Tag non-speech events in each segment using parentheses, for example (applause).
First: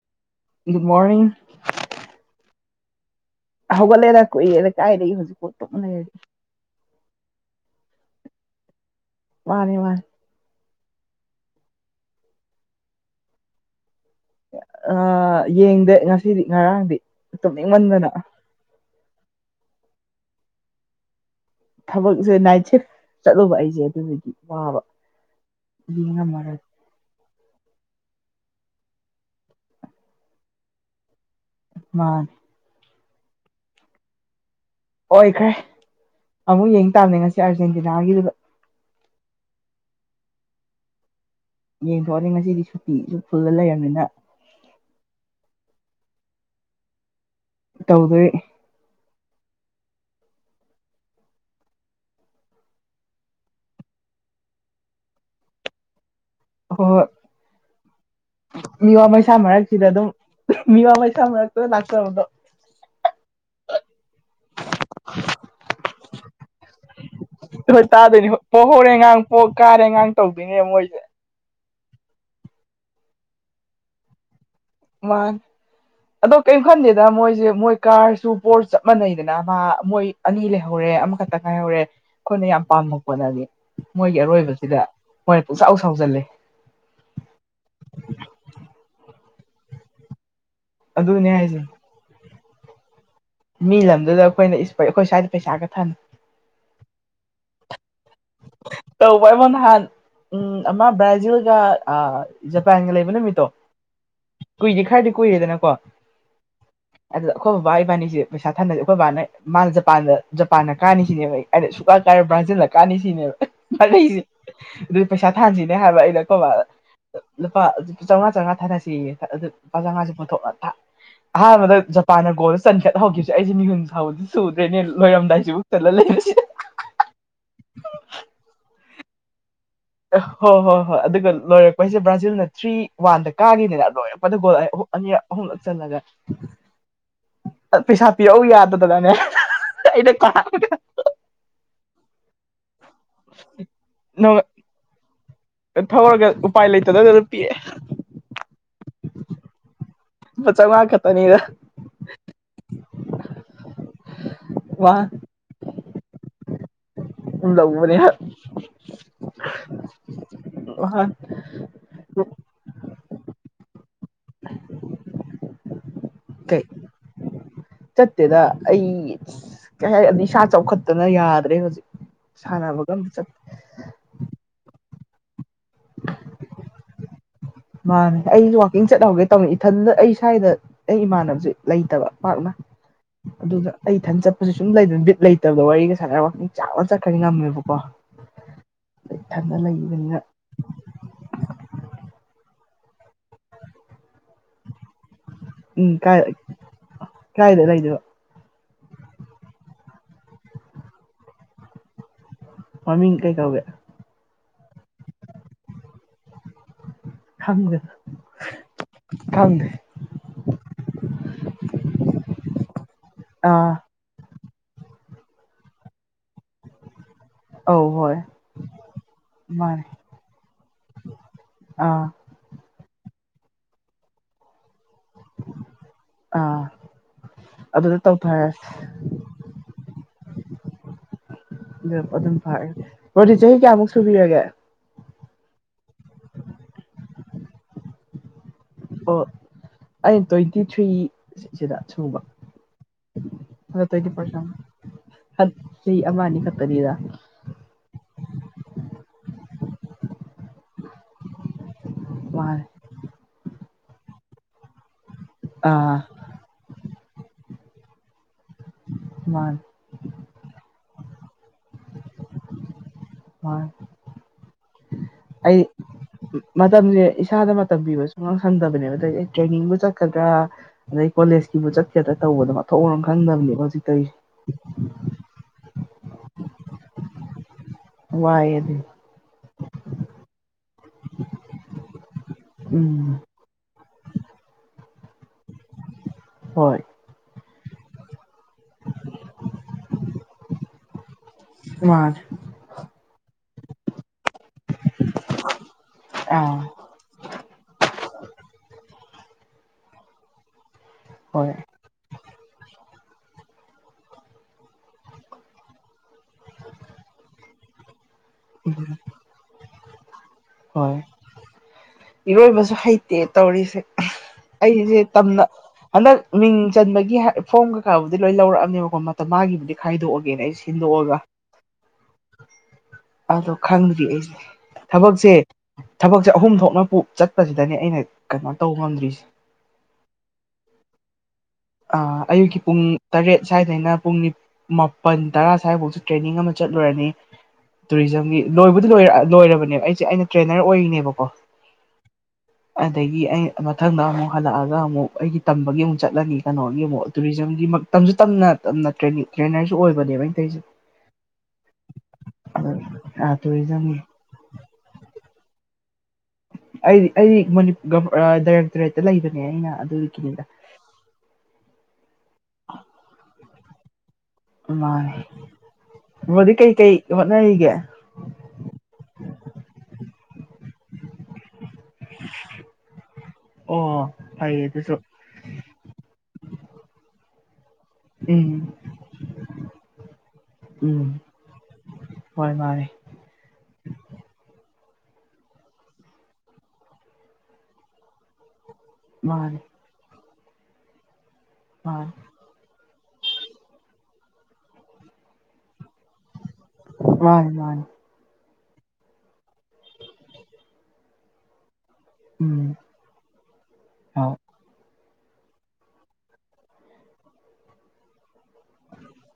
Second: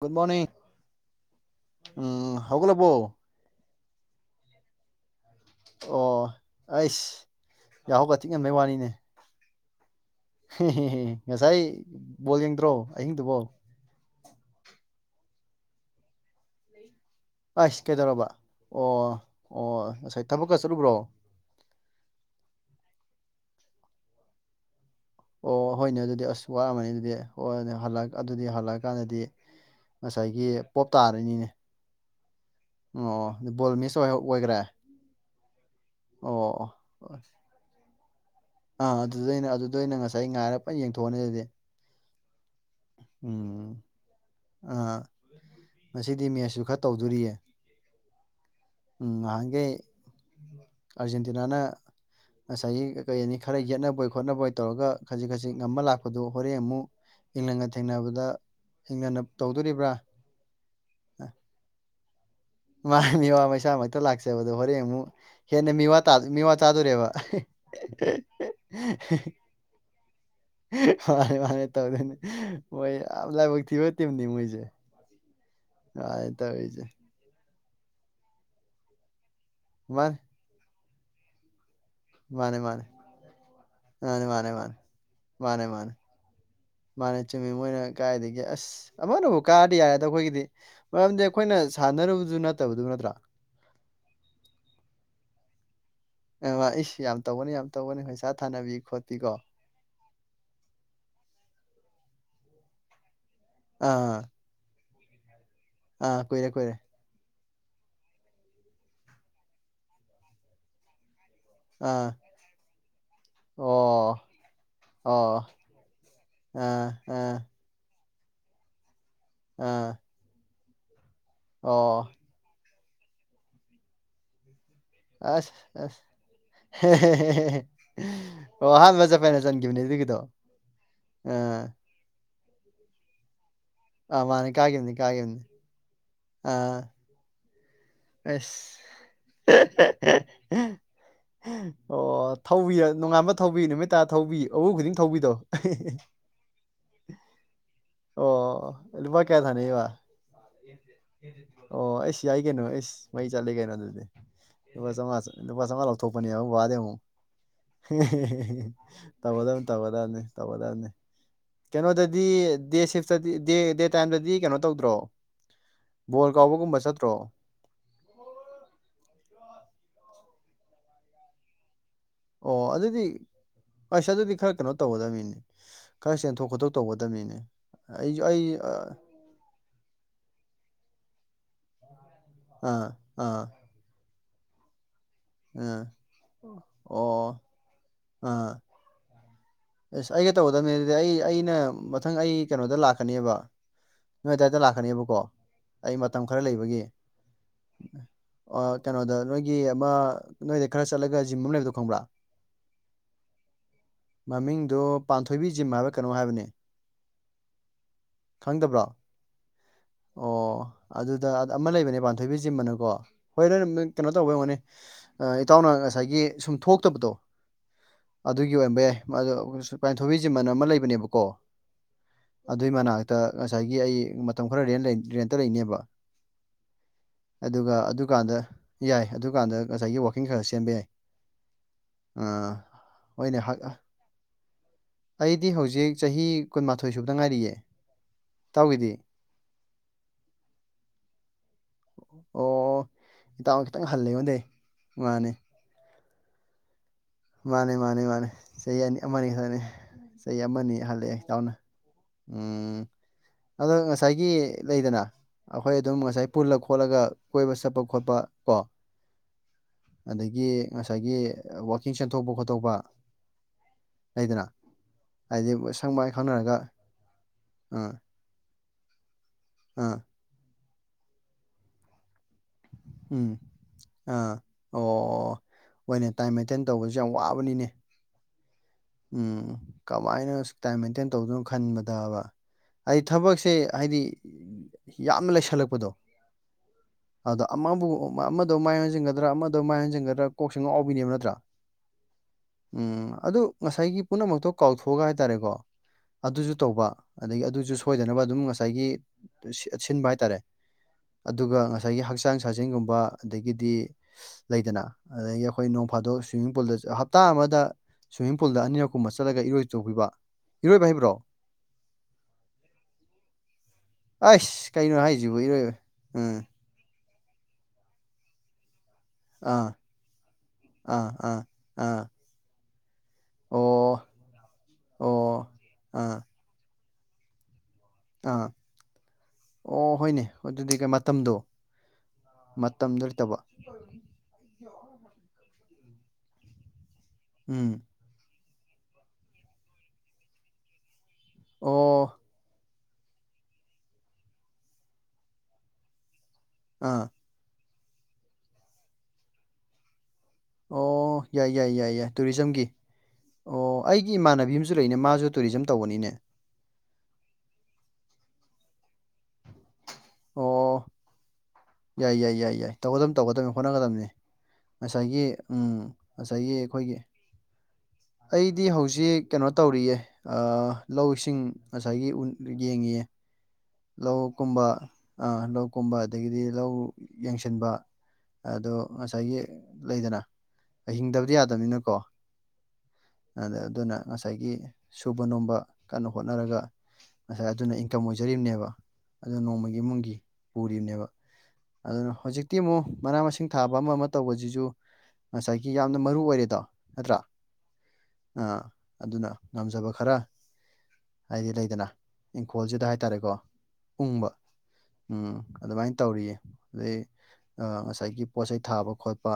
good morning good morning ꯎꯝ ꯍꯧꯒꯂꯕꯣ ꯍꯧꯒꯂꯦꯅ ꯀꯨꯏꯔꯦꯗ ꯀꯥꯏ ꯂꯩ ꯍꯧꯖꯤꯛ ꯑꯣ ꯑꯩꯁ ꯌꯥꯍꯧꯒ ꯊꯤ ꯉꯕꯩ ꯋꯥꯅꯤꯅꯦ ꯋꯥꯅꯦ ꯋꯥꯅꯦ ꯉꯁꯥꯏ ꯕꯣꯜ ꯌꯦꯡꯗ꯭ꯔꯣ ꯑꯍꯤꯡꯗꯨꯕꯣ ꯑ ꯌꯦꯡꯗꯦ ꯉꯁꯤꯗꯤ ꯉꯔꯥꯡꯗꯤ ꯑꯩꯁ ꯇꯨꯝꯅꯤꯡꯃꯟꯗꯅ ꯀꯩꯗꯧꯔꯕ ꯑꯣ ꯑꯣ ꯉꯁꯥꯏ ꯊꯕꯛꯀ ꯆꯠꯂꯨꯕ꯭ꯔꯣ ꯊꯕꯛꯁꯦ ꯅꯥꯏꯠ ꯁꯤꯐ ꯆꯠꯂꯨꯕ ꯑꯩꯁꯦ ꯑꯗꯨꯗꯤ ꯋꯥꯕ ꯑꯣ ꯍꯣꯏꯅꯦ ꯑꯗꯨꯗꯤ ꯑꯁ ꯌꯦꯡꯉꯝꯃꯔꯣꯏ ꯋꯥꯔꯝꯃꯅꯤ ꯑꯗꯨꯗꯤ ꯍꯣꯏ ꯑꯗꯨ ꯍꯜꯂꯛ ꯑꯗꯨꯗꯤ ꯍꯜꯂꯛꯑꯀꯥꯟꯗꯗꯤ ꯉꯁꯥꯏꯒꯤ ꯄꯣꯞ ꯇꯥꯔꯅꯤꯅꯦ ꯃꯥ ꯑꯣ ꯕꯣꯜ ꯃꯤꯁ ꯑꯣꯏꯒꯔꯥ ꯑꯣꯏꯈ꯭ꯔꯦ ꯑꯃꯨꯛ ꯌꯦꯡ ꯇꯥꯕꯅꯦ ꯉꯁꯤ ꯑꯥꯔꯖꯦꯟꯇꯤꯅꯥꯒꯤꯗꯨꯗ ꯑꯥ ꯑꯗꯨꯗꯩꯅ ꯑꯗꯨꯗꯩꯅ ꯉꯁꯥꯏ ꯉꯥꯏꯔ ꯄꯨ ꯌꯦꯡꯊꯣꯛꯑꯅꯤ ꯑꯗꯨꯗꯤ ꯌꯦꯡꯊꯣꯛꯑꯅꯤ ꯉꯁꯤꯗꯤ ꯁꯨꯇꯤꯁꯨ ꯐꯨꯜꯂ ꯂꯩꯔꯕꯅꯤꯅ ꯑ ꯉꯁꯤꯗꯤ ꯃꯦꯁꯁꯨ ꯈꯔ ꯇꯧꯗꯣꯔꯤꯌꯦ ꯇꯧꯗꯨꯔꯤ ꯎꯝ ꯅꯍꯥꯟꯈꯩ ꯑꯥꯔꯖꯦꯟꯇꯤꯅꯥꯅ ꯉꯁꯥꯏꯒꯤ ꯀꯩ ꯍꯥꯏꯅꯤ ꯈꯔ ꯌꯦꯠꯅꯕꯣꯏ ꯈꯣꯠꯅꯕꯣꯏ ꯇꯧꯔꯒ ꯈꯖꯤꯛ ꯈꯖꯤꯛ ꯉꯝꯕ ꯂꯥꯛꯄ ꯗꯣ ꯍꯣꯔꯦꯟ ꯑꯃꯨꯛ ꯍꯣꯏ ꯍꯣꯏ ꯍꯤꯡꯒ ꯊꯦꯡꯅꯕꯗ ꯍꯤꯡꯅ ꯇꯧꯗꯣꯔꯤꯕ꯭ꯔꯥ ꯃꯤ ꯋꯥ ꯃꯥꯏꯁ ꯑꯃꯔ ꯅꯥꯛꯆꯔꯗꯣ ꯃꯥ ꯃꯤꯋꯥ ꯃꯩꯁꯥꯃꯛꯇ ꯂꯥꯛꯆꯕꯗꯣ ꯍꯣꯔꯦꯟ ꯑꯃꯨꯛ ꯍꯦꯟꯅ ꯃꯤꯋꯥ ꯃꯤꯋꯥ ꯆꯥꯗꯣꯔꯦꯕ ꯍꯣꯏ ꯇꯥꯗꯣꯏꯅꯤ ꯍꯣꯏ ꯄꯣꯛ ꯍꯧꯧꯔꯦꯒꯥꯡ ꯄꯣꯛ ꯀꯥꯔꯦ ꯉꯥꯡ ꯇꯧꯗꯣꯏꯅꯦꯕ ꯃꯣꯏꯁꯦ ꯃꯥꯅꯦ ꯃꯥꯅꯦ ꯇꯧꯗꯅꯤ ꯃꯣꯏ ꯌꯥꯝ ꯂꯥꯏꯕꯛ ꯊꯤꯕꯅꯤ ꯃꯣꯏꯁꯦ ꯋꯥꯟ ꯃꯥꯅꯦ ꯑꯗꯣ ꯀꯔꯤꯝ ꯇꯧꯔꯤꯁꯦ ꯈꯟꯗꯦꯗ ꯃꯣꯏꯁꯦ ꯃꯣꯏ ꯀꯥꯔꯁꯨ ꯄꯣꯔꯠ ꯆꯞ ꯃꯥꯟꯅꯩꯗꯅ ꯃꯥ ꯃꯣꯏ ꯃꯥꯅꯦ ꯑꯅꯤ ꯂꯩꯍꯧꯔꯦ ꯑꯃꯈꯛꯇ ꯉꯥꯏꯍꯧꯔꯦ ꯑꯩꯈꯣꯏꯅ ꯃꯥꯅꯦ ꯌꯥꯝ ꯃꯥꯅꯦ ꯄꯥꯝꯃꯛꯄꯗꯗꯤ ꯃꯣꯏꯒꯤ ꯃꯥꯅꯦ ꯃꯥꯅꯦ ꯃꯥꯅꯦ ꯑꯔꯣꯏꯕꯁꯤꯗ ꯃꯣꯔ ꯄꯨꯡꯆꯥꯎ ꯁꯥꯎꯖꯜꯂꯦ ꯃꯥꯅ ꯆꯨꯝꯃꯤ ꯃꯣꯏꯅ ꯀꯥꯏꯗꯒꯤ ꯑꯁ ꯑꯃꯅꯕꯨ ꯀꯥꯔꯗꯤ ꯌꯥꯔꯦꯗꯣ ꯑꯩꯈꯣꯏꯒꯤꯗꯤ ꯃꯔꯝꯗꯤ ꯑꯗꯨꯅꯦ ꯑꯩꯈꯣꯏꯅ ꯍꯥꯏꯁꯦ ꯁꯥꯅꯔꯨꯕꯗꯨ ꯅꯠꯇꯕꯗꯨ ꯅꯠꯇ꯭ꯔꯥ ꯃꯤ ꯂꯝꯗꯨꯗ ꯑꯩꯈꯣꯏꯅ ꯏꯁ ꯑꯩꯈꯣꯏ ꯁ꯭ꯋꯥꯏꯗ ꯄꯩꯁꯥꯒ ꯊꯟ ꯑꯦ ꯏ ꯌꯥꯝ ꯇꯧꯒꯅꯤ ꯌꯥꯝ ꯇꯧꯒꯅꯤ ꯍꯣꯏ ꯆꯥꯠ ꯇꯧꯄꯥꯏ ꯃꯣꯟ ꯍꯥꯟ ꯎꯝ ꯑꯃ ꯕ꯭ꯔꯥꯖꯤꯜꯒ ꯖꯄꯥꯟꯒ ꯂꯩꯕ ꯅꯨꯃꯤꯠꯇꯣ ꯑ ꯀꯨꯏꯗꯦ ꯈꯔꯗꯤ ꯀꯨꯏꯔꯦꯗꯅꯀꯣ ꯑꯥ ꯀꯣꯏꯔꯦ ꯀꯣꯏꯔꯦ ꯑꯗꯨꯗ ꯑꯩꯈꯣꯏ ꯕꯥ ꯏꯕꯥꯅꯤꯁꯦ ꯄꯩꯁꯥ ꯊꯟꯅꯅꯁꯦ ꯑꯩꯈꯣꯏ ꯕꯥꯅ ꯃꯥꯅ ꯖꯄꯥꯟꯗ ꯖꯄꯥꯟꯅ ꯀꯥꯅꯤꯁꯤꯅꯦꯕ ꯑꯩ ꯑꯩꯅ ꯁꯨꯛꯀ ꯑꯥ ꯀꯥꯏꯔ‌ꯣꯏ ꯕ꯭ꯔꯥꯖꯤꯜꯅ ꯀꯥꯅꯤ ꯁꯤꯅꯦꯕ ꯑꯣ ꯃꯔꯩꯁꯦ ꯑꯗꯨꯏ ꯄꯩꯁꯥ ꯑꯣ ꯊꯥꯟꯅꯁꯤꯅꯦ ꯍꯥꯏꯕ ꯑꯩꯅ ꯈ‌ꯣꯏ ꯕꯥꯗ ꯑꯥ ꯑꯥ ꯂꯨꯄꯥ ꯆꯧꯉꯥ ꯆꯧꯉꯥ ꯊꯥꯅꯁꯤꯌꯦ ꯑꯗꯨ ꯂꯨꯄꯥ ꯑꯥ ꯆꯧꯉꯥꯥꯁꯦ ꯄꯣꯊꯣꯛꯑ ꯊꯥ ꯑꯍꯥꯟꯕꯗ ꯑꯣ ꯖꯄꯥꯟꯅ ꯒꯣꯜꯁ‌ꯦ ꯆꯟꯈꯠ ꯍꯧꯈꯤꯕꯁꯦ ꯑꯩꯁꯦ ꯃꯤꯍꯨꯟ ꯁꯥꯎꯟꯁ‌ꯦ ꯁꯨꯗ꯭ꯔꯦꯅꯦ ꯑꯁ ꯂꯣꯏꯔꯝꯗꯥꯏꯁꯤꯕꯨ ꯆꯜꯂ ꯑꯁ ꯂꯩꯔꯁꯦ ꯑꯣ ꯑꯍꯥꯥꯟꯕ ꯖꯥꯄꯥꯟꯅ ꯆꯟꯒꯈꯤꯕꯅꯦ ꯗꯨꯒꯤ ꯑ ꯍꯣꯏ ꯍꯣꯏ ꯍꯣꯏ ꯑꯗꯨꯒ ꯂꯣꯏꯔꯛꯄꯩꯁꯤ ꯕ꯭ꯔꯥꯖꯤꯜꯅ ꯊ꯭ꯔꯤ ꯋꯥꯟꯗ ꯀꯥꯈꯤꯗꯅ ꯑꯥ ꯂꯣꯏꯔꯛꯄꯗ ꯃꯥꯅꯦ ꯒꯣꯜ ꯑꯍꯨ ꯀꯥꯈꯤꯕꯅꯤ ꯑꯅꯤꯔꯛ ꯀꯥꯈꯤꯕꯅꯤ ꯑꯍꯨꯝꯂꯛ ꯆꯜꯂꯒ ꯑꯥ ꯄꯩꯁꯥ ꯄꯤꯔꯛꯎ ꯑꯩꯁ ꯌꯥꯗꯗꯅꯅꯦ ꯑꯩꯅ ꯀꯥꯔꯒ (unintelligible) ꯑꯣ ꯊꯧꯕꯤꯔ ꯅꯣꯡꯉꯥꯟꯕ ꯊꯧꯕꯤ ꯅꯨꯃꯤꯠ ꯇꯥꯔ ꯊꯧꯕꯤ ꯑꯋꯨ ꯈꯨꯗꯤꯡ ꯊꯧꯕꯤꯗꯣ ꯊꯧꯔꯒ ꯎꯄꯥꯏ ꯂꯩꯇꯗꯅ ꯄꯤꯔ‌ꯦꯛ ꯑꯣ ꯂꯨꯄꯥ ꯀꯌꯥ ꯊꯥꯅꯩꯕ ꯂꯨꯄꯥ ꯆꯥꯝꯃꯉꯥ ꯈꯛꯇꯅꯤꯗ (inaudible) ꯑꯣ ꯑꯩꯁ ꯌꯥꯏ ꯀꯩꯅꯣ ꯑꯦꯁ ꯃꯩ ꯆꯠꯂ‌ꯦ ꯀꯩꯅ‌ꯣ ꯑꯗꯨꯗꯤ ꯂꯨꯄꯥ ꯃꯥ ꯆꯧꯉꯥ ꯂꯨꯄꯥ ꯆꯧꯉꯥ ꯂꯧꯊꯣꯛꯄꯅ‌ꯦꯕ ꯕꯥꯕꯥꯗꯩ ꯑꯃꯨꯛ ꯂꯧꯕꯅꯦ (unintelligible) ꯇꯧꯒꯗꯝꯅꯤ ꯇꯧꯒꯗꯝꯅꯤ ꯇꯧꯒꯗꯝꯅꯤ ꯃꯥ ꯀꯩꯅꯣꯗꯗꯤ ꯗꯦꯁꯤꯐꯇꯗꯤ ꯗ‌ꯦ ꯗꯦ ꯇꯥꯏꯝꯗꯗꯤ ꯀꯩꯅꯣ ꯇꯧꯗ꯭ꯔꯣ ꯕꯣꯜ ꯀꯩ ꯀꯥꯎꯕꯒꯨꯝꯕ ꯆꯠꯇ꯭ꯔꯣ ꯆꯠꯇꯦꯗ ꯑꯩ ꯀꯩ ꯍꯥꯏ ꯏꯁꯥ ꯆꯥꯎꯈꯠꯇꯅ ꯌꯥꯗ꯭ꯔꯦ ꯍꯧꯖꯤꯛ ꯑꯣ ꯁꯥꯟꯅꯕꯒ ꯑꯗꯨꯗꯤ ꯑꯝꯇ ꯆꯠ ꯑꯁ ꯑꯗꯨꯗꯤ ꯈꯔ ꯀꯩꯅꯣ ꯇꯧꯒꯗꯝꯅꯤꯅ‌ꯦ ꯈꯔ ꯆꯦꯟꯊꯣꯛ ꯈꯣꯠꯇꯣꯛ ꯇꯧꯒꯗꯝꯅꯤꯅ‌ꯦ ꯃꯥꯅꯦ ꯑꯩꯁꯨ ꯋꯥꯥꯛꯀꯤꯡ ꯆꯠ ꯍꯧꯒꯦ ꯇꯧꯅ‌ꯦ ꯏꯊꯟꯗ ꯑꯩ ꯁꯥꯏꯗ ꯑꯩ ꯏꯃꯥꯟꯅꯕꯁ‌ꯦ ꯂꯩꯇꯕ ꯄꯥꯛꯅ ꯑꯥ ꯑꯥ ꯑꯗꯨꯗ ꯑꯩ ꯏꯊꯟ ꯆꯠꯄꯁꯨ ꯁꯨꯝ ꯂꯩꯗꯅ ꯕꯤꯠ ꯂꯩꯇꯕ ꯋꯥꯔꯤꯒ ꯁꯥꯟꯅꯔ ꯋꯥꯥꯛꯀꯤꯡ ꯆꯥꯎꯅ ꯆꯠꯈ꯭ꯔꯗꯤ ꯑꯣ ꯉꯝꯃꯦꯕꯀꯣ ꯑꯥ ꯏꯊꯟꯗ ꯑꯁ ꯂꯩꯕꯅꯤꯅ ꯑꯩꯒ ꯇꯧꯒꯗꯕꯅꯦ ꯗꯨꯗꯤ ꯑꯩ ꯑꯩꯅ ꯃꯊꯪ ꯑꯩ ꯀꯩꯅꯣꯗ ꯂꯥꯛꯀꯅꯦꯕ ꯅꯣꯏ ꯑꯗꯥꯏꯗ ꯂꯥꯛꯀꯅꯦꯕꯀꯣ ꯑꯩ ꯎꯝ ꯀꯥꯏ ꯃꯇꯝ ꯈꯔ ꯂꯩꯕꯒꯤ ꯀꯥꯏꯗ ꯂꯩꯗꯣꯏꯕ ꯑꯥ ꯀꯩꯅꯣꯗ ꯅꯣꯏꯒꯤ ꯑꯃ ꯅꯣꯏꯗ ꯈꯔ ꯆꯠꯂꯒ ꯖꯤꯝ ꯑꯃ ꯂꯩꯕꯗꯣ ꯈꯪꯕ꯭ꯔꯥ ꯃꯃꯤꯡ ꯀꯩ ꯀꯧꯒ‌ꯦ ꯃꯃꯤꯡꯗ‌ꯣ ꯄꯥꯟꯊꯣꯏꯕꯤ ꯖꯤꯝ ꯍꯥꯏꯕꯔ ꯀꯩꯅꯣ ꯍꯥꯏꯕꯅꯦ ꯈꯪꯗ‌ꯦ ꯈꯪꯗꯕ꯭ꯔꯣ (inaudible) ꯑꯣ ꯑꯗꯨꯗ ꯑꯃ ꯂꯩꯕꯅꯦ ꯄꯥꯟꯊꯣꯏꯕꯤ ꯖꯤꯝ ꯑꯅꯀꯣ ꯍꯣꯏ ꯅꯣꯏ ꯑꯥ ꯀꯩꯅꯣ ꯇꯧꯕꯩ ꯑꯣꯏꯔꯝꯒꯅꯤ ꯑ ꯏꯇꯥꯎꯅ ꯉꯁꯥꯏꯒꯤ ꯁꯨꯝ ꯊꯣꯛꯇꯕꯗꯣ ꯑꯧ ꯍꯣꯏ ꯑꯗꯨꯒꯤ (unintelligible) ꯃꯥꯅꯦ ꯄꯥꯟꯊꯣꯏꯕꯤ ꯍꯥꯏꯅ ꯑꯃ ꯂꯩꯕꯅꯦꯕꯀꯣ ꯑꯥ ꯑꯗꯨꯏ ꯃꯅꯥꯛꯇ ꯉꯁꯥꯏꯒꯤ ꯑꯩ ꯃꯇꯝ ꯈꯔ ꯔꯦꯟ ꯔ‌ꯦꯟꯇ ꯂꯩꯅꯦꯕ ꯑꯥ ꯑꯗꯨꯒ ꯑꯗꯨꯗ ꯑꯗꯨꯀꯥꯟꯗ ꯇꯧꯊꯔꯁꯦ ꯌꯥꯏ ꯑꯗꯨꯀꯥꯟꯗ ꯉꯁꯥꯏꯒꯤ ꯋꯥꯛꯀꯤꯡ ꯈꯔ ꯆ‌ꯦꯟꯕ ꯌꯥꯏ ꯑꯗꯨ ꯑꯗꯨꯝ ꯑꯥ ꯐꯔꯦ ꯕꯔꯣꯗꯤ ꯍꯣꯏꯅꯦ ꯆꯍꯤ ꯍ- ꯀꯌꯥꯃꯨꯛ ꯁꯨꯕꯤꯔꯒꯦ ꯑꯩꯗꯤ ꯍꯧꯖꯤꯛ ꯆꯍꯤ ꯀꯨꯟꯃꯥꯊꯣꯏ ꯁꯨꯕꯗ ꯉꯥꯏꯔꯤꯌꯦ ꯏꯇꯥꯎꯒꯤꯗꯤ ꯑꯣ ꯑꯩꯅ ꯇ꯭ꯋꯦꯟꯇꯤ ꯊ꯭ꯔꯤ ꯁꯤꯗ ꯁꯨꯕ ꯑꯣ ꯏꯇꯥꯎꯅ ꯈꯤꯇꯪ ꯍꯜꯂꯦ ꯑꯩꯉꯣꯟꯗꯩ ꯃꯥꯅꯦ (inaudible) ꯑꯃꯅꯤ ꯈꯠꯇꯅꯤꯗ ꯃꯥꯅꯦ ꯃꯥꯅꯦ ꯃꯥꯅꯦ ꯆꯍꯤ ꯑꯅꯤ ꯑꯃꯅꯤ ꯈꯛꯅ‌ꯦ ꯆꯍꯤ ꯑꯃꯅꯤ ꯍꯜꯂ‌ꯦ ꯏꯇꯥꯎꯅ ꯃꯥꯅꯦ ꯎꯝ ꯑꯗꯣ ꯉꯁꯥꯏꯒꯤ ꯂꯩꯗꯅ ꯑꯩꯈꯣꯏ ꯑꯗꯨꯝ ꯑꯥ ꯉꯁꯥꯏ ꯄꯨꯜꯂ ꯈꯣꯠꯂꯒ ꯀꯣꯏꯕ ꯆꯠꯄ ꯈꯣꯠꯄ ꯀꯣ ꯃꯥꯟ ꯑꯗꯒꯤ ꯉꯁꯥꯏꯒꯤ ꯋꯥꯀꯤꯡ ꯆꯦꯟꯊꯣꯛꯄ ꯈꯣꯠꯇꯣꯛꯄ ꯃꯥꯟ ꯂꯩꯗꯅ ꯍꯥꯏꯗꯤ ꯑꯩ ꯁꯪ ꯃꯥꯏ ꯈꯪꯅꯔꯒ ꯃꯇꯝꯖ‌ꯦ ꯏꯁꯥꯗ ꯃꯇꯝ ꯑꯥ ꯄꯤꯕꯁ ꯁꯨꯡꯁꯪ ꯁꯪꯗꯕꯅꯦꯕ ꯑꯗꯒꯤ ꯑꯩ ꯇ꯭ꯔꯦꯅꯤꯡꯕꯨ ꯑꯥ ꯆꯠꯀꯗ꯭ꯔꯥ ꯑꯗꯩ ꯀꯣꯂꯦꯖꯀꯤꯕꯨ ꯆꯠ ꯁꯦꯠꯇ ꯇꯧꯕꯗ ꯃꯊꯣꯛꯝ ꯎꯝ ꯈꯪꯗꯕꯅꯦꯕ ꯍꯧꯖꯤꯛꯇꯩꯁꯦ ꯑꯣ ꯃꯣꯏ ꯑꯣꯏꯅ ꯇꯥꯏꯝ ꯃꯦꯟꯇꯦꯟ ꯇꯧꯕꯁꯨ ꯌꯥꯝ ꯋꯥꯕꯅꯤꯅꯦ ꯋꯥꯏꯗꯤ ꯎꯝ ꯀꯃꯥꯏꯅ ꯇꯥꯏꯝ ꯃꯦꯟꯇꯦꯟ ꯇꯧꯗꯣꯏꯅꯣ ꯈꯟꯕꯗꯕ ꯍꯥꯏꯗꯤ ꯎꯝ ꯊꯕꯛꯁꯦ ꯍꯥꯏꯗꯤ ꯌꯥꯝꯅ ꯂꯩꯁꯜꯂꯛꯄꯗꯣ ꯍꯣꯏ ꯑꯗꯣ ꯑꯃꯕꯨ ꯑꯃꯗ ꯃꯥꯏ ꯍꯟꯖꯤꯟꯒꯗ꯭ꯔꯥ ꯑꯃꯗ ꯃꯥꯏ ꯍꯟꯖꯤꯟꯒꯗ꯭ꯔꯥ ꯀꯣꯛꯁ ꯉꯛꯥꯎꯕꯤꯅꯦꯕ ꯅꯠꯇ꯭ꯔꯥ ꯃꯥꯅꯤ ꯎꯝ ꯑꯗꯨ ꯉꯁꯥꯏꯒꯤ ꯄꯨꯝꯅꯃꯛꯇꯣ ꯀꯥꯎꯊꯣꯛꯑꯒ ꯍꯥꯏꯇꯥꯔꯦꯀꯣ ꯑꯗꯨꯁꯨ ꯑꯥ ꯇꯧꯕ ꯑꯗꯒꯤ ꯑꯗꯨꯁꯨ ꯁꯣꯏꯗꯅꯕ ꯑꯗꯨꯝ ꯉꯁꯥꯏꯒꯤ ꯁꯤꯟꯕ ꯍꯥꯏꯇꯥꯔꯦ ꯍꯣꯏ ꯑꯗꯨꯒ ꯉꯥꯏ ꯉꯁꯥꯏꯒꯤ ꯍꯛꯆꯥꯡ ꯁꯥꯖꯦꯟꯒꯨꯝꯕ ꯑꯗꯒꯤꯗꯤ ꯂꯩꯗꯅ ꯑꯗꯒꯤ ꯑꯩꯈꯣꯏ ꯅꯣꯡ ꯐꯥꯗꯣꯛ ꯁ꯭ꯋꯤꯝꯃꯤꯡ ꯄꯨꯜꯗ ꯍꯞꯇꯥ ꯑꯃꯗ ꯁ꯭ꯋꯤꯝꯃꯤꯡ ꯄꯨꯜꯗ ꯑꯅꯤꯔꯛ ꯎꯝ ꯀꯨꯝꯕ ꯆꯠꯂꯒ ꯏꯔꯣꯏ ꯆꯧꯕꯕ ꯏꯔꯣꯏꯕ ꯍꯣꯏ ꯍꯥꯏꯕ꯭ꯔꯣ ꯏꯔꯣꯏꯕꯁꯨ ꯍꯩꯇꯦ ꯇꯧꯔꯤꯁꯦ ꯑꯩꯁ ꯀꯩꯅꯣ ꯑꯩꯁꯦ ꯍꯥꯏꯁꯤꯕꯨ ꯇꯝꯅ ꯏꯔꯣꯏꯕ ꯍꯟꯗꯛ ꯎꯝ ꯃꯤꯡ ꯆꯟꯕꯒꯤ ꯐꯣꯝ ꯀꯩꯀꯥꯕꯨꯗꯤ ꯂꯣꯏ ꯂꯧꯔꯛꯑꯅꯦꯕꯀꯣ ꯑꯥ ꯃꯥꯒꯤꯕꯨꯗꯤ ꯈꯥꯏꯗꯣꯛꯑꯒꯦꯅ ꯑꯩ ꯑꯥ ꯁꯤꯟꯗꯣꯛꯑꯒ ꯑꯥ ꯑꯥ ꯑꯗꯣ ꯑꯣ ꯈꯪꯗ꯭ꯔꯤ ꯑꯩꯁꯦ ꯊꯕꯛꯁꯦ ꯑꯣ ꯑꯥ ꯊꯕꯛꯁꯦ ꯑꯍꯨꯝ ꯊꯣꯛꯅ ꯆꯠꯄꯁꯤꯗꯅꯦ ꯑꯩꯅ ꯑꯥ ꯀꯩꯅꯣ ꯇꯧꯕ ꯉꯝꯗ꯭ꯔꯤꯁꯦ ꯑꯣ ꯍꯣꯏꯅꯦ ꯑꯗꯨꯗꯤ ꯀꯩ ꯃꯇꯝꯗꯣ ꯑ ꯑꯌꯨꯛꯀꯤ ꯄꯨꯡ ꯃꯇꯝꯗꯣ ꯂꯩꯇꯕ ꯇꯔꯦꯠ ꯁ꯭ꯋꯥꯏꯗꯩꯅ ꯄꯨꯡ ꯃꯥꯄꯜ ꯇꯔꯥ ꯁ꯭ꯋꯥꯏꯐꯧꯁꯨ ꯇ꯭ꯔꯦꯅꯤꯡ ꯑꯃ ꯆꯠꯂꯨꯔꯅꯤ ꯎꯝ ꯇꯨꯔꯤꯖꯝꯒꯤ ꯂꯣꯏꯕꯨꯗꯤ ꯂꯣꯏꯔꯕꯅꯦꯕ ꯑꯩꯁꯦ ꯑꯩꯅ ꯇ꯭ꯔꯦꯅꯔ ꯑꯣꯏꯔꯤꯅꯦꯕꯀꯣ ꯑꯣ ꯑꯗꯒꯤ ꯑꯩ ꯃꯊꯪꯗ ꯑꯃꯨꯛ ꯍꯜꯂꯛꯑꯒ ꯑꯃꯨꯛ ꯑꯩꯒꯤ ꯇꯝꯕꯒꯤ ꯑꯃꯨꯛ ꯆꯠꯂꯒ ꯀꯩꯅꯣꯒꯤ ꯑꯥ ꯇꯨꯔꯤꯖꯝꯒꯤ ꯇꯝꯁꯨ ꯇꯝꯅ ꯇꯅꯅꯤꯡ ꯇ꯭ꯔꯦꯅꯔꯁꯨ ꯑꯣꯏꯕꯅꯦꯕꯩꯅ ꯑꯣ ꯌꯥꯏ ꯌꯥꯏ ꯌꯥꯏ ꯌꯥꯏ ꯇꯨꯔꯤꯖꯝꯒꯤ ꯇꯧꯔꯤꯁꯦ ꯑꯣ ꯇꯨꯔꯤꯖꯝꯒꯤ ꯑꯩꯒꯤ ꯏꯃꯥꯟꯅꯕꯤ ꯁꯨ ꯂꯩꯅꯦ ꯃꯥꯁꯨ ꯇꯨꯔꯤꯖꯝ ꯇꯧꯕꯅꯤꯅꯦ ꯑꯩꯗꯤ ꯑꯩꯗꯤ ꯗꯥꯏꯔꯦꯛꯇꯣꯔꯦꯠꯇ ꯂꯩꯕꯅꯦ ꯑꯩꯅ ꯑꯗꯨꯒꯤ ꯀꯅꯤꯗ ꯑꯣ ꯌꯥꯏ ꯌꯥꯏ ꯌꯥꯏ ꯌꯥꯏ ꯇꯧꯒꯗꯕ ꯇꯧꯒꯗꯕꯅꯤ ꯍꯣꯠꯅꯒꯗꯕꯅꯤ ꯃꯥꯅꯦ ꯉꯁꯥꯏꯒꯤ ꯎꯝ ꯉꯁꯥꯏꯒꯤ ꯕ꯭ꯔꯣꯗꯤ ꯑꯩꯈꯣꯏꯒꯤ ꯀꯩꯀꯩ ꯍꯣꯠꯅꯔꯤꯒꯦ ꯑꯩꯗꯤ ꯍꯧꯖꯤꯛ ꯀꯩꯅꯣ ꯇꯧꯔꯤꯌꯦ ꯂꯧꯁꯤꯡ ꯉꯁꯥꯏꯒꯤ ꯌꯦꯡꯉꯌꯦ ꯑꯣ ꯂꯧ ꯐꯩꯌꯦ ꯀꯨꯝꯕ ꯑꯗꯨꯁꯨ ꯑ ꯂꯧ ꯀꯨꯝꯕ ꯑꯗꯒꯤꯗꯤ ꯂꯧ ꯌꯦꯡꯁꯤꯟꯕ ꯎꯝ ꯑꯗꯣ ꯉꯁꯥꯏꯒꯤ ꯂꯩꯗꯅ ꯎꯝ ꯍꯤꯡꯗꯕꯗꯤ ꯌꯥꯗꯕꯅꯤꯅꯀꯣ ꯍꯣꯏ ꯃꯥꯅꯦ ꯑꯗ ꯑꯗꯨꯅ ꯉꯁꯥꯏꯒꯤ ꯁꯨꯕ ꯅꯣꯝꯕ ꯀꯟꯅ ꯍꯣꯠꯅꯔꯒ ꯉꯁꯥꯏ ꯑꯗꯨꯅ ꯏꯟꯀꯝ ꯑꯣꯏꯖꯔꯤꯕꯅꯦꯕ ꯃꯥꯅꯦ ꯑꯗꯨꯣꯡꯃꯨꯡꯒꯤ ꯄꯨꯅꯦꯕ ꯑꯗꯨ ꯃꯥꯅꯦ ꯍꯧ ꯇꯤ ꯑꯃꯣ ꯃꯅꯥ ꯃꯁꯤꯡ ꯊꯥꯕ ꯑꯃ ꯑꯃ ꯇꯧꯕꯁꯤꯁꯨ ꯉꯁꯥꯏꯒꯤ ꯌꯥꯝꯅ ꯃꯔꯨ ꯑꯣꯏꯔꯦꯗꯣ ꯅꯠꯇ꯭ꯔꯥ (unintelligible) ꯑꯥ ꯑꯗꯨꯅ ꯉꯝꯖꯕ ꯈꯔ ꯍꯥꯏꯗꯤ ꯂꯩꯗꯅ ꯎꯝ ꯏꯪꯈꯣꯜꯁꯤꯗ ꯍꯥꯏꯇꯥꯔꯦꯀꯣ ꯄꯨꯡꯕ ꯍꯣꯏ ꯎꯝ ꯑꯗꯨꯃꯥꯏꯅ ꯇꯧꯔꯤꯌꯦ ꯑꯗꯩ ꯑ ꯉꯁꯥꯏꯒꯤ ꯄꯣꯠꯆꯩ ꯊꯥꯕ ꯈꯣꯠꯄ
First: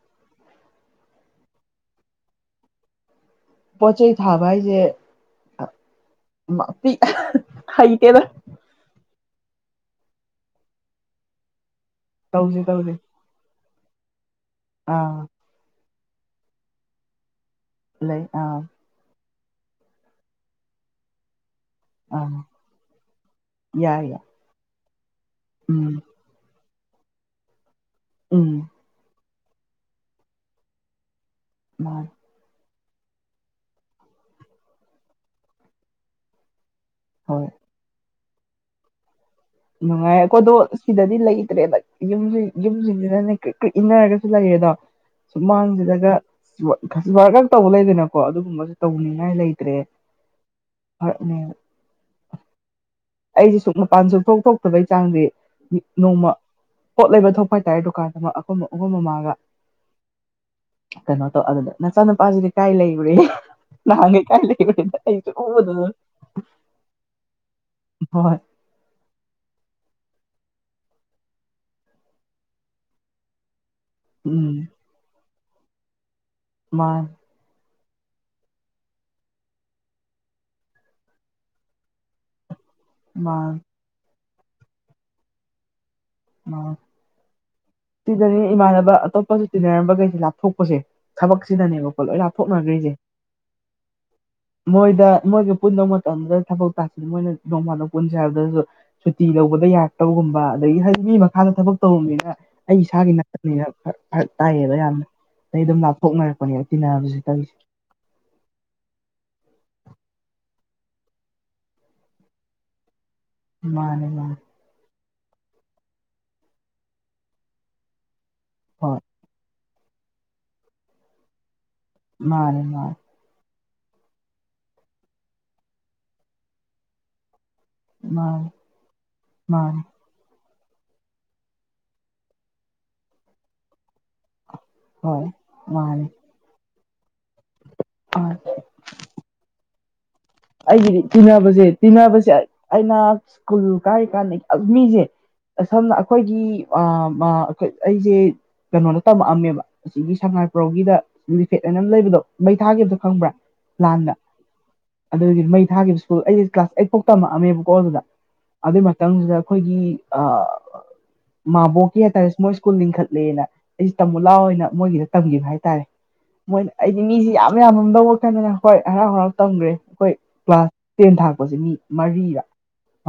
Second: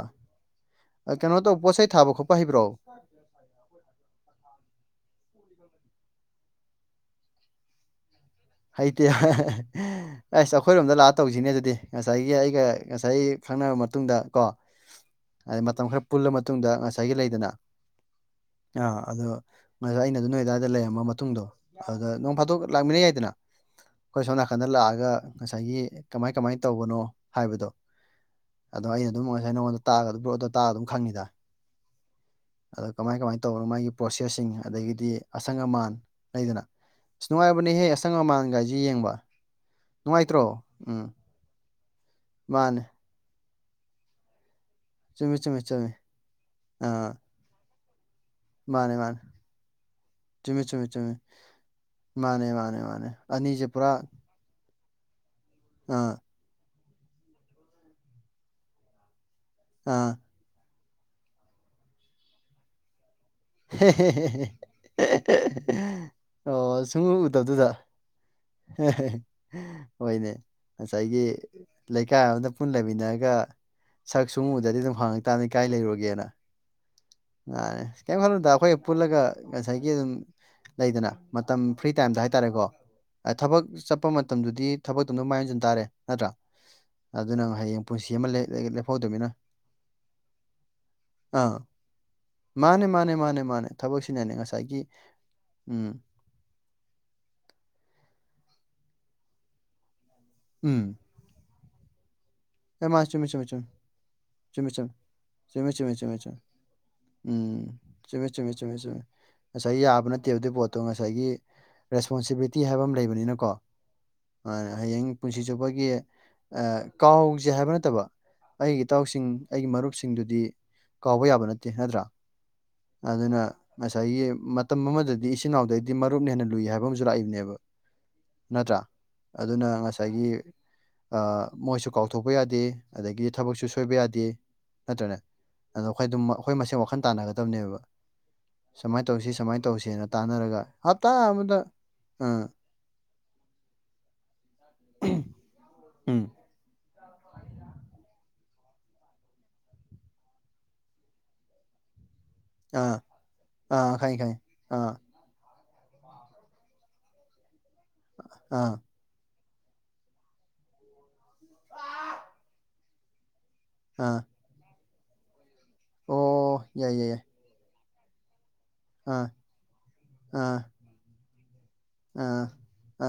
ꯀꯩꯅꯣ ꯇꯧꯕ ꯄꯣꯠꯆꯩ ꯊꯥꯕ ꯈꯣꯠꯄ ꯍꯩꯕ꯭ꯔꯣ ꯄꯣꯠ ꯆꯩꯩ ꯊꯥꯕ ꯍꯥꯏꯁꯦ ꯍꯩꯇꯦꯗ ꯍꯩꯇꯦ ꯑꯁ ꯑꯩꯈꯣꯏꯔꯣꯝꯗ ꯂꯥꯛꯑ ꯇꯧꯁꯤꯅꯦ ꯑꯗꯨꯗꯤ ꯉꯁꯥꯏꯒꯤ ꯇꯧꯁꯦ ꯑꯩꯒ ꯇꯧꯁꯦ ꯉꯁꯥꯏ ꯈꯪꯔꯕ ꯃꯇꯨꯡꯗ ꯀꯣ ꯑꯥ ꯑꯗꯩ ꯃꯇꯝ ꯈꯔ ꯄꯨꯜꯂ ꯃꯇꯨꯡꯗ ꯉꯁꯥꯏꯒꯤ ꯂꯩꯗꯅ ꯂꯩ ꯑꯥ ꯑꯥ ꯑꯗꯣ ꯉꯁꯥꯏ ꯑꯩꯅ ꯑꯗꯨ ꯅꯣꯏ ꯑꯗꯨꯋꯥꯏꯗ ꯂꯩꯔꯝꯃ ꯃꯇꯨꯡꯗꯣ ꯑꯗꯨꯗ ꯅꯣꯡ ꯑꯥ ꯐꯥꯠꯇꯣꯛ ꯂꯥꯛꯃꯤꯟꯅꯩ ꯌꯥꯏꯗꯅ ꯌꯥꯏ ꯌꯥꯏ ꯑꯩꯈꯣꯏ ꯁꯣꯝ ꯅꯥꯀꯟꯗ ꯂꯥꯛꯑꯒ ꯉꯁꯥꯏꯒꯤ ꯎꯝ ꯀꯃꯥꯏ ꯀꯃꯥꯏ ꯇꯧꯕꯅꯣ ꯍꯥꯏꯕꯗꯣ ꯎꯝ ꯑꯗ ꯑꯩꯅ ꯑꯗꯨꯝ ꯉꯁꯥꯏ ꯅꯉꯣꯟꯗ ꯇꯥꯛꯒ ꯑꯗꯨ ꯕꯣꯠꯇꯣ ꯇꯥꯛꯑ ꯑꯗꯨꯝ ꯈꯪꯉꯤꯗ ꯃꯥ ꯑꯗꯣ ꯀꯃꯥꯏ ꯀꯃꯥꯏꯅ ꯇꯧꯕꯅꯣ ꯃꯥꯒꯤ ꯄ꯭ꯔꯣꯁꯦꯁꯁꯤꯡ ꯑꯗꯒꯤꯗꯤ ꯑꯁꯪ ꯑꯃꯥꯟ ꯂꯩꯗꯅ ꯑꯁ ꯍꯣꯏ ꯅꯨꯡꯉꯥꯏꯕꯅꯦꯍꯦ ꯑꯁꯪ ꯃꯃꯥꯟꯒꯥꯏꯁꯦ ꯌꯦꯡꯕ ꯅꯨꯡꯉꯥꯏ ꯅꯨꯡꯉꯥꯏꯇ꯭ꯔꯣ ꯑꯩꯀꯣꯗꯣ ꯎꯝ ꯁꯤꯗꯗꯤ ꯂꯩꯇ꯭ꯔꯦꯗ ꯌꯨꯝ ꯃꯥꯅꯦ ꯌꯨꯝꯁꯤꯡꯁꯤꯅ ꯀ ꯀꯩ ꯏꯟꯅꯔꯒꯁꯨ ꯂꯩꯌꯦꯗꯣ ꯁꯨ ꯆꯨꯝꯃꯤ ꯆꯨꯝꯃꯤ ꯆꯨꯝꯃꯤ ꯃꯥꯡꯁꯤꯂꯒ ꯑꯥ ꯋꯥꯔ ꯉꯛ ꯇꯧꯕ ꯂꯩꯗꯣꯏꯅ ꯀꯣ ꯑꯗꯨꯒꯨꯝꯕꯁꯨ ꯃꯥꯅꯦ ꯃꯥꯅꯦ ꯇꯧꯅꯤꯡꯉꯥꯏ ꯂꯩꯇ꯭ꯔꯦ ꯆꯨꯝꯃꯤ ꯆꯨꯝꯃꯤ ꯆꯨꯝꯃꯤ ꯐꯔꯛꯅꯦ ꯃꯥꯅꯦ ꯃꯥꯅꯦ ꯃꯥꯅꯦ ꯑꯩꯁꯤꯦ ꯑꯅꯤꯁꯦ ꯁꯨꯛ ꯄꯨꯔꯥ ꯃꯄꯥꯟ ꯁꯨ ꯊꯣꯛ ꯊꯣꯛꯇꯕꯩ ꯆꯥꯡꯗꯤ ꯑꯥ ꯅꯣꯡꯃ ꯄꯣꯠ ꯂꯩꯕ ꯊꯣꯛꯄ ꯍꯥꯏꯇꯥꯔꯦ ꯗꯨꯀꯥꯟꯗ ꯑꯃ ꯑꯈꯣꯏ ꯑꯍꯨꯝ ꯃꯃꯥꯒ ꯑꯥ ꯀꯩꯅꯣ ꯇꯧ ꯑꯗꯨꯗ ꯅꯆꯥꯅꯨꯄꯥꯁꯤꯗꯤ ꯀꯥꯏ ꯂꯩꯈ꯭ꯔꯦ ꯅꯍꯥꯟꯒꯩ ꯀꯥꯏꯂꯩꯔꯨꯔꯦꯑꯩꯁꯦ ꯎꯕꯗꯨꯗ ꯑꯣ ꯁꯨꯡꯎ ꯎꯗꯕꯗꯨꯗ ꯍꯣꯏ ꯍꯣꯏꯅꯦ ꯉꯁꯥꯏꯒꯤ ꯂꯩꯀꯥꯏ ꯑꯃꯗ ꯄꯨꯟ ꯂꯩꯃꯤꯟꯅꯔꯒ ꯁꯛ ꯎꯝ ꯁꯨꯡꯉꯨꯗꯗꯤ ꯑꯗꯨꯝ ꯍꯥꯡꯉꯛꯇꯥꯕꯅꯤ ꯀꯥꯏ ꯂꯩꯔꯨꯒꯦꯅ ꯃꯥ ꯑꯔꯦ ꯀꯩꯝ ꯈꯜꯗ ꯑꯩꯈꯣꯏꯦꯛ ꯄꯨꯜꯂꯒ ꯉꯁꯥꯏꯒꯤ ꯑꯗꯨꯝ ꯂꯩꯗꯅ ꯃꯇꯝ ꯐ꯭ꯔꯤ ꯇꯥꯏꯝꯗ ꯍꯥꯏꯇꯥꯔꯦꯀꯣ ꯃꯥꯅꯤ ꯊꯕꯛ ꯆꯠꯄ ꯃꯇꯝꯗꯨꯗꯤ ꯊꯕꯛꯇꯣꯗ ꯃꯥꯏꯍꯟꯁꯤꯟ ꯇꯥꯔꯦ ꯅꯠꯇ꯭ꯔꯥ ꯑꯗꯨꯅ ꯍꯌꯦꯡ ꯄꯨꯟꯁꯤ ꯑꯃ ꯇꯤꯟꯅꯔꯤ ꯏꯃꯥꯟꯅꯕ ꯂꯦꯞꯍꯧꯗꯣꯏꯅꯤꯅ ꯑꯇꯣꯞꯄꯁꯨ ꯇꯤꯟꯅꯔꯝꯕꯈꯩꯁꯦ ꯂꯥꯞꯊꯣꯛꯄꯁꯦ ꯑꯥ ꯊꯕꯛꯁꯤꯗꯅꯦꯕꯀꯣ ꯂꯣꯏ ꯃꯥꯅꯦ ꯂꯥꯞꯊꯣꯛꯅꯈ꯭ꯔꯤꯁꯦ ꯃꯥꯅꯦ ꯃꯥꯅꯦ ꯃꯥꯅꯦ ꯊꯕꯛꯁꯤꯅꯅꯦ ꯉꯁꯥꯏꯒꯤ ꯎꯝ ꯑꯗꯨꯗ ꯊꯕꯛ ꯇꯥꯁꯤ ꯃꯣꯏꯅ ꯅꯣꯡꯃꯜꯗ ꯄꯨꯟꯁꯦ ꯍꯥꯏꯕꯗꯁꯨ ꯁꯨꯇꯤ ꯂꯧꯕꯗ ꯌꯥꯔꯛꯇꯕꯒꯨꯝꯕ ꯎꯝ ꯑꯗꯒꯤ ꯃꯤ ꯃꯈꯥꯗ ꯊꯕꯛ ꯇꯧꯔꯝꯅꯤꯅ ꯑꯩ ꯑꯦ ꯃꯥ ꯏꯁꯥꯒꯤ ꯆꯨꯝꯃꯤ ꯆꯨꯝꯃꯤ ꯅꯥꯠꯇꯅꯤꯅ ꯆꯨꯝꯃꯤ ꯆꯨꯝꯃꯤ ꯇꯥꯏꯌꯦꯕ ꯆꯨꯝꯃꯤ ꯌꯥꯝꯅ ꯑꯩ ꯆꯨꯝꯃꯤ ꯑꯗꯨꯝ ꯂꯥꯞꯊꯣꯛꯅꯔꯛꯄꯅꯦ ꯇꯤꯟꯅꯁ ꯀꯔꯤꯁꯦ ꯆꯃꯦ ꯆꯨꯝꯃꯦ ꯆꯃꯦ ꯆꯨꯝꯃꯦ ꯉꯁꯥꯏ ꯌꯥꯕ ꯅꯠꯇꯦꯕ ꯑꯗꯨ ꯄꯣꯠꯇꯣ ꯉꯁꯥꯏꯒꯤ ꯔꯦꯁꯄꯣꯟꯁꯤꯕꯤꯂꯤꯇꯤ ꯍꯥꯏꯕ ꯑꯃ ꯂꯩꯕꯅꯤꯅ ꯀꯣ ꯃꯥꯅꯦ ꯃꯥꯅꯦ ꯍꯌꯦꯡ ꯄꯨꯟꯁꯤ ꯆꯨꯞꯄꯒꯤ ꯀꯥꯎ ꯍꯧꯖꯤꯛ ꯍꯥꯏꯕ ꯅꯠꯇꯕ ꯑꯩꯒꯤ ꯍꯣꯏ ꯏꯇꯥꯎꯁꯤꯡ ꯑꯩꯒꯤ ꯃꯔꯨꯞꯁꯤꯡꯗꯨꯗꯤ ꯀꯥꯎꯕ ꯌꯥꯕ ꯅꯠꯇꯦ ꯅꯠꯇ꯭ꯔꯥ ꯃꯥꯅꯦ ꯃꯥ ꯑꯗꯨꯅ ꯉꯁꯥꯏꯒꯤ ꯃꯇꯝ ꯑꯃꯗꯗꯤ ꯏꯆꯤꯟ ꯏꯅꯥꯎꯗꯩꯗꯤ ꯃꯔꯨꯞꯅ ꯍꯦꯟꯅ ꯂꯨꯏ ꯍꯥꯏꯕ ꯑꯃꯁꯨ ꯂꯥꯛꯏꯕꯅꯦꯕ ꯃꯥꯅꯦ ꯅꯠꯇ꯭ꯔꯥ ꯃꯥꯅꯦ ꯑꯗꯨꯅ ꯉꯁꯥꯏꯒꯤ ꯃꯣꯏꯁꯨ ꯀꯥꯎ ꯄꯨꯊꯣꯛꯄ ꯌꯥꯗꯦ ꯑꯗꯒꯤ ꯊꯕꯛꯁꯨ ꯁꯣꯏꯕ ꯌꯥꯗꯦ ꯅꯠꯇ꯭ꯔꯅꯦ ꯍꯣꯏ ꯑꯗꯣ ꯃꯥꯅꯦ ꯑꯩꯈꯣꯏ ꯑꯗꯨꯝ ꯑꯩꯈꯣꯏ ꯃꯁꯦꯟ ꯋꯥꯈꯜ ꯇꯥꯟꯅꯒꯗꯕꯅꯦꯕ ꯍꯣꯏ ꯁꯨꯃꯥꯏꯅ ꯇꯧꯁꯤ ꯁꯨꯃꯥꯏꯅ ꯇꯧꯁꯦꯅ ꯇꯥꯟꯅꯔꯒ ꯑꯩꯒꯤꯗꯤ ꯍꯞꯇꯥ ꯑꯃꯗ ꯇꯤꯟꯅꯕꯁꯦ ꯇꯤꯟꯅꯕꯁꯦ ꯑꯥ ꯑꯩꯅ ꯁ꯭ꯀꯨꯜ ꯀꯥꯏꯔꯤꯀꯥꯟꯗ ꯌꯥꯝ ꯃꯤꯁꯦ ꯁꯝꯅ ꯎꯝ ꯑꯩꯈꯣꯏꯒꯤ ꯑꯩꯁꯦ ꯀꯩꯅꯣꯗ ꯇꯝꯃꯛꯑꯝꯃꯦꯕ ꯑꯁꯤꯒꯤ ꯁꯉꯥꯏꯄ꯭ꯔꯧꯒꯤꯗ ꯂꯤꯐꯦꯠ ꯍꯥꯏꯅ ꯑꯃ ꯂꯩꯕꯗꯣ ꯃꯩ ꯊꯥꯈꯤꯕ ꯑꯇ ꯈꯪꯕ꯭ꯔꯥ ꯂꯥꯟꯗ ꯑ ꯑꯗꯨꯗꯤ ꯃꯩ ꯊꯥꯈꯤꯕ ꯁꯨꯜ ꯑꯩꯁꯦ ꯀ꯭ꯂꯥꯁ ꯑꯩꯠ ꯐꯥꯎ ꯇꯝꯃꯛꯑꯃꯦꯕꯀꯣ ꯑꯗꯨꯗ ꯑꯥ ꯑꯗꯨꯒꯤ ꯈꯤꯇꯪꯁꯤꯗ ꯑꯩꯈꯣꯏꯒꯤ ꯑ ꯃꯥꯕꯣꯛꯀꯤ ꯍꯥꯏꯇꯥꯔꯦ ꯃꯣꯏ ꯁ꯭ꯀꯨꯜ ꯂꯤꯡꯈꯠꯂꯦꯅ ꯑꯩꯁꯤꯦ ꯑꯥ ꯇꯝꯃꯨ ꯂꯥꯎꯑꯣꯅ ꯃꯣꯏꯒꯤꯗ ꯇꯝꯈꯤꯕ ꯍꯥꯏꯇꯥꯔꯦ ꯑꯣ ꯃꯣꯏꯅ ꯌꯥꯏ ꯑꯩꯗꯤ ꯌꯥꯏ ꯌꯥꯏ ꯃꯤꯁꯤ ꯌꯥꯝ ꯌꯥꯝ ꯑꯃ ꯂꯧꯔꯛꯇꯗꯅ ꯍꯣꯏ ꯍꯔꯥꯎ ꯑꯥ ꯍꯔꯥꯎ ꯇꯝꯈ꯭ꯔꯦ ꯑꯩꯈꯣꯏ ꯑꯥ ꯀ꯭ꯂꯥꯁ ꯇꯦꯟ ꯊꯥꯛꯄꯁꯦ ꯃꯤ ꯃꯔꯤꯗ ꯑꯥ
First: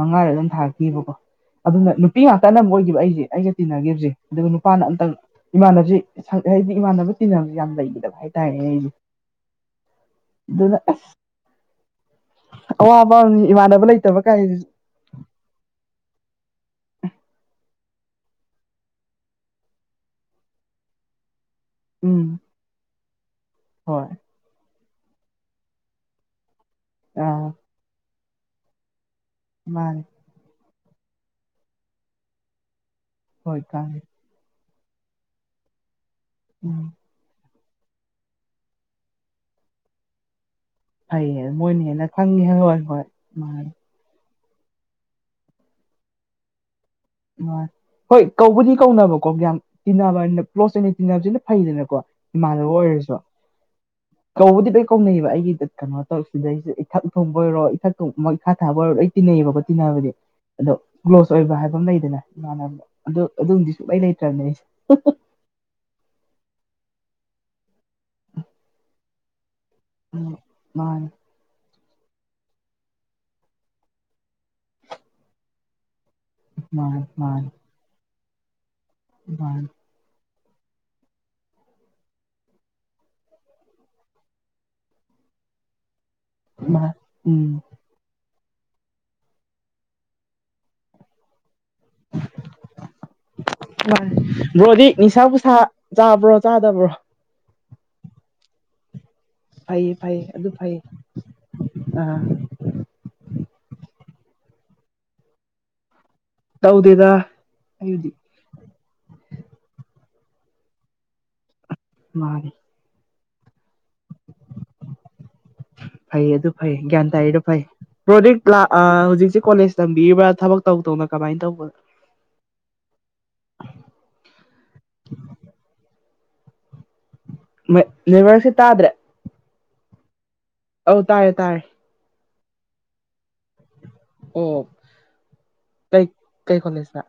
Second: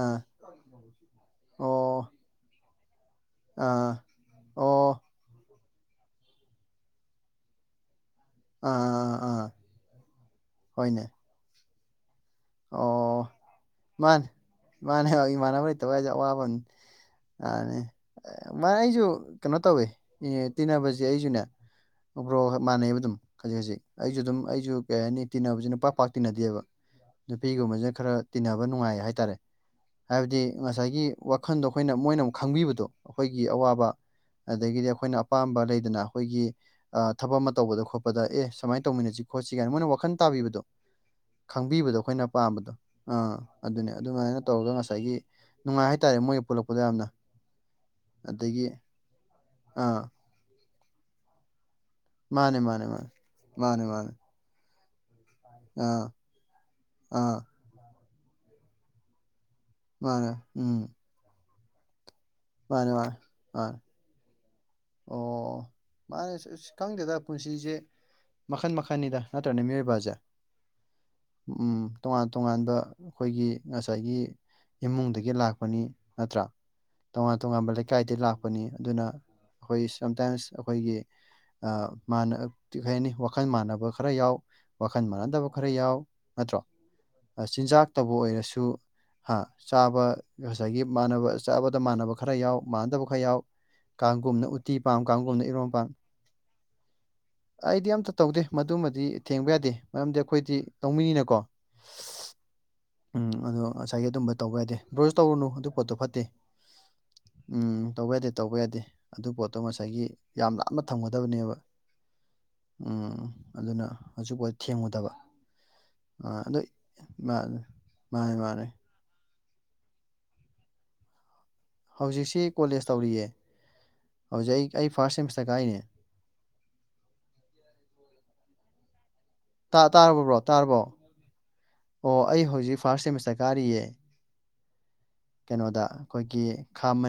ꯑꯥ ꯑꯗꯨꯝ ꯊꯥꯔꯛꯕꯀꯣ ꯑꯗꯨꯅ ꯑꯣ ꯅꯨꯄꯤ ꯉꯇ ꯇꯠꯅꯕ ꯑꯣꯏꯈꯤꯕ ꯑꯩꯁꯦ ꯑꯩꯁꯦ ꯑꯥ ꯇꯤꯟꯅꯈꯤꯕꯁꯦ ꯑꯗꯨꯒ ꯅꯨꯄꯥꯅ ꯑꯣ ꯑꯝꯇꯪ ꯏꯃꯥꯟꯅꯕꯁꯤ ꯍꯥꯏꯗꯤ ꯏꯃꯥꯟꯅꯕ ꯇꯤꯟꯅꯅꯕꯁꯨ ꯌꯥꯝꯅ ꯂꯩꯈꯤꯗꯕ ꯍꯥꯏꯗꯤ ꯇꯔꯦ ꯑꯥ ꯍꯥꯏꯗꯤ ꯑꯥ ꯑꯥ ꯑꯗꯨꯗ ꯍꯣꯏꯅꯦ ꯑꯋꯥꯕꯅꯤ ꯏꯃꯥꯟꯅꯕ ꯂꯩꯇꯕ ꯀꯥꯏ ꯏꯃꯥꯟꯅꯦ ꯏꯃꯥꯟꯅꯕ ꯂꯩꯇꯕ ꯍꯥꯏꯁꯦ ꯑꯋꯥꯕꯅꯤ ꯃꯥ ꯑꯩꯁꯨ ꯀꯩꯅꯣ ꯇꯧꯋꯦ ꯇꯤꯟꯅꯕꯁꯦ ꯎꯝ ꯑꯩꯁꯨꯅꯦꯕ꯭ꯔꯣ ꯃꯥꯟꯅꯩꯑꯕ ꯑꯗꯨꯝ ꯈꯖꯤꯛ ꯈꯖꯤꯛ ꯍꯣꯏ ꯑꯩꯁꯨ ꯑꯗꯨꯝ ꯑꯩꯁꯨ ꯀꯩ ꯍꯥꯏꯅꯤ ꯇꯤꯟꯅꯕꯁꯤꯅ ꯄꯥꯛ ꯄꯥꯛ ꯇꯤꯟꯅꯗꯦꯕ ꯑꯥ ꯅꯨꯄꯤꯒꯨꯝꯕꯁꯦ ꯈꯔ ꯇꯤꯟꯅꯕ ꯅꯨꯡꯉꯥꯏꯌꯦ ꯍꯥꯏꯇꯥꯔꯦ ꯃꯥꯅꯦ ꯍꯥꯏꯕꯗꯤ ꯉꯁꯥꯏꯒꯤ ꯋꯥꯈꯟꯗꯣ ꯑꯩꯈꯣꯏꯅ ꯃꯣꯏꯅ ꯑꯃꯨꯛ ꯈꯪꯕꯤꯕꯗꯣ ꯑꯩꯈꯣꯏꯒꯤ ꯍꯣꯏ ꯑꯋꯥꯕ ꯀꯥꯅꯤ ꯑꯗꯒꯤꯗꯤ ꯑꯩꯈꯣꯏꯅ ꯑꯄꯥꯝꯕ ꯂꯩꯗꯅ ꯑꯩꯈꯣꯏꯒꯤ ꯎꯝ ꯊꯕꯛ ꯑꯃ ꯇꯧꯕꯗ ꯈꯣꯠꯄꯗ ꯑꯦ ꯁꯨꯃꯥꯏꯅ ꯇꯧꯃꯤꯟꯅꯁꯤ ꯈꯣꯠꯁꯤ ꯀꯥꯏꯅ ꯃꯣꯏꯅ ꯋꯥꯈꯟ ꯇꯥꯕꯤꯕꯗꯣ ꯐꯩꯌꯦ ꯃꯣꯏꯅ ꯈꯪꯕꯤꯕꯗꯣ ꯍꯦꯟꯅ ꯈꯪꯉꯦ ꯍꯣꯏ ꯍꯣꯏ ꯃꯥ ꯑꯗꯨ ꯑꯗꯨꯃꯥꯏꯅ ꯇꯧꯔꯒ ꯉꯁꯥꯏꯒꯤ ꯅꯨꯡꯉꯥꯏ ꯍꯥꯏꯇꯥꯔꯦ ꯃꯣꯏꯒ ꯄꯨꯜꯂꯛꯄꯗ ꯌꯥꯝꯅ ꯑ ꯍꯣꯏ ꯑꯗꯒꯤ ꯀꯧꯕꯗꯤ ꯀꯧꯅꯕꯀꯣ ꯌꯥꯝ ꯑꯥ ꯇꯤꯟꯅꯕ ꯄꯣꯁ ꯑꯣꯏꯅ ꯇꯤꯟꯅꯕꯁꯤꯅ ꯐꯩꯗꯅꯀꯣ ꯃꯥꯅꯦ ꯏꯃꯥꯟꯅꯕ ꯃꯥꯅꯦ ꯃꯥꯅꯦ ꯑꯣꯏꯔꯁꯨ ꯃꯥꯅꯦ ꯃꯥꯅꯦ ꯀꯧꯕꯗꯤ ꯂꯣꯏ ꯀꯧꯅꯩꯑꯕ ꯑꯩꯒꯤ ꯀꯩꯅꯣ ꯑꯥ ꯇꯧꯔꯤꯁꯤꯗꯩꯁꯦ ꯏꯊꯛ ꯊꯣꯡꯕ ꯑꯥ ꯑꯣꯏꯔꯣ ꯏꯊꯛ ꯊꯣꯡꯕ ꯏꯈꯥ ꯊꯥꯕ ꯑꯣꯏꯔꯣ ꯑꯩ ꯇꯤꯟꯅꯩꯌꯦꯕꯀꯣ ꯇꯤꯟꯅꯕꯗꯤ ꯃꯥꯅꯦ ꯑꯗꯣ ꯎꯝ ꯀ꯭ꯂꯣꯁ ꯑꯣꯏꯕ ꯍꯥꯏꯕ ꯑꯃ ꯂꯩ ꯃꯥ ꯃꯥꯅꯦ ꯃꯥꯅꯦ ꯑꯗꯨ ꯑꯗꯨꯝꯗꯤ ꯃꯥꯅꯦ ꯁꯨꯂꯩ ꯂꯩꯇ꯭ꯔꯕꯅꯦ ꯑꯩꯁꯦ ꯑꯣ ꯃꯥꯅꯦ ꯑꯁ ꯈꯪꯗꯦꯗ ꯄꯨꯟꯁꯤꯁꯦ ꯃꯈꯟ ꯃꯈꯟꯅꯤꯗ ꯅꯠꯇ꯭ꯔꯅ ꯃꯤꯑꯣꯏꯕꯁꯦ ꯎꯝ ꯃꯥ ꯎ ꯇꯣꯉꯥꯟ ꯇꯣꯉꯥꯟꯕ ꯑꯩꯈꯣꯏꯒꯤ ꯉꯁꯥꯏꯒꯤ ꯏꯃꯨꯡꯗꯒꯤ ꯂꯥꯛꯄꯅꯤ ꯅꯠꯇ꯭ꯔꯥ ꯃꯥꯅꯤ ꯇꯣꯉꯥꯟ ꯇꯣꯉꯥꯟꯕ ꯂꯩꯀꯥꯏꯗꯒꯤ ꯂꯥꯛꯄꯅꯤ ꯑꯗꯨꯅ ꯃꯥꯅꯦ ꯑꯩꯈꯣꯏ ꯁꯝꯇꯥꯏꯝꯁ ꯑꯩꯈꯣꯏꯒꯤ ꯅ ꯀ ꯀ ꯍꯥꯏꯅꯤ ꯋꯥꯈꯜ ꯃꯥꯟꯅꯕ ꯈꯔ ꯌꯥꯎ ꯋꯥꯈꯜ ꯃꯥꯟꯅꯗꯕ ꯈꯔ ꯌꯥꯎ ꯅꯠꯇ꯭ꯔꯣ ꯃꯥꯅꯤ ꯎꯝ ꯆꯤꯟꯖꯥꯛ ꯇꯧꯕ ꯑꯣꯏꯔꯁꯨ ꯍꯥ ꯆꯥꯕ ꯉꯁꯥꯏꯒꯤ ꯃꯥꯟꯅꯕ ꯆꯥꯕꯗ ꯃꯥꯟꯅꯕ ꯈꯔ ꯌꯥꯎ ꯃꯥꯟꯅꯗꯕ ꯈꯔ ꯌꯥꯎ ꯃꯥꯅꯤ ꯀꯥꯡꯒꯨꯝꯅ ꯎꯇꯤ ꯕ꯭ꯔꯣꯗꯤ ꯄꯥꯝ ꯅꯤꯁꯥ ꯀꯥꯡꯒꯨꯝꯅ ꯄꯨꯁꯥ ꯏꯔꯣꯝ ꯄꯥꯝ ꯆꯥꯕ꯭ꯔꯣ ꯆꯥꯗꯕ꯭ꯔꯣ ꯑꯩꯗꯤ ꯑꯝꯇ ꯇꯧꯗꯦ ꯃꯗꯨꯃꯗꯤ ꯊꯦꯡꯕ ꯌꯥꯗꯦ ꯐꯩꯌꯦ ꯃꯔꯝꯗꯤ ꯐꯩꯌꯦ ꯑꯗꯨ ꯑꯩꯈꯣꯏꯗꯤ ꯐꯩ ꯂꯧꯃꯤꯅꯤꯤꯅꯀꯣ ꯑꯥ ꯎꯝ ꯑꯗꯣ ꯉꯁꯥꯏꯒꯤ ꯑꯗꯨꯝꯕ ꯇꯧꯕ ꯌꯥꯗꯦ ꯕ꯭ꯔꯣꯁ ꯇꯧꯔꯨꯅꯨ ꯑꯗꯨ ꯄꯣꯠꯇꯣ ꯐꯠꯇꯦ ꯇꯧꯗꯦꯗ ꯎꯝ ꯑꯩꯕꯨꯗꯤ ꯇꯧꯕ ꯌꯥꯗꯦ ꯇꯧꯕ ꯌꯥꯗꯦ ꯑꯗꯨ ꯄꯣꯠꯇꯣ ꯉꯁꯥꯏꯒꯤ ꯌꯥꯝ ꯂꯥꯞꯅ ꯊꯝꯒꯗꯕꯅꯦꯕ ꯃꯥꯅꯤ ꯎꯝ ꯑꯗꯨꯅ ꯍꯧꯖꯤꯛꯐꯥꯎ ꯊꯦꯡꯉꯨꯗꯕ ꯐꯩ ꯑꯥ ꯑꯗꯨ ꯑꯗꯣ ꯐꯩ ꯒ꯭ꯌꯥꯟ ꯇꯥꯔꯤꯗꯣ ꯐꯩ ꯃꯥꯅꯦ ꯃꯥꯅꯦ ꯄ꯭ꯔꯣꯗꯛ ꯃꯥꯅꯦ ꯍꯧꯖꯤꯛꯁ ꯀꯣꯂꯦꯖ ꯇꯝꯕꯤꯔꯤꯕ꯭ꯔꯥ ꯊꯕꯛ ꯇꯧ ꯇꯧꯅ ꯀꯃꯥꯏꯅ ꯇꯧꯕꯅꯣ ꯍꯧꯖꯤꯛꯁꯤ ꯀꯣꯂꯦꯖ ꯇꯧꯔꯤꯌꯦ ꯍꯧꯖꯤꯛ ꯑꯩ ꯑꯩ ꯐꯥꯔꯁ ꯁꯦꯃꯤꯁꯇꯔ ꯀꯥꯏꯔꯤꯅꯦ ꯦꯚꯔꯁꯦ ꯇꯥꯗ꯭ꯔꯦ ꯥ ꯇꯥꯔꯕꯔꯕ꯭ꯔꯣ ꯇꯥꯔꯕ꯭ꯔꯣ ꯑꯧ ꯇꯥꯔꯦ ꯇꯥꯔꯦ ꯑꯣ ꯑꯩ ꯍꯧꯖꯤꯛ ꯐꯥꯔꯁ ꯁꯦꯃꯤꯁꯇꯔ ꯀꯥꯔꯤꯌꯦ ꯑꯣ ꯀꯩꯅꯣꯗ ꯀꯩ ꯑꯩꯈꯣꯏꯒꯤ ꯀꯩ ꯈꯥ ꯀꯣꯂꯦꯖꯅ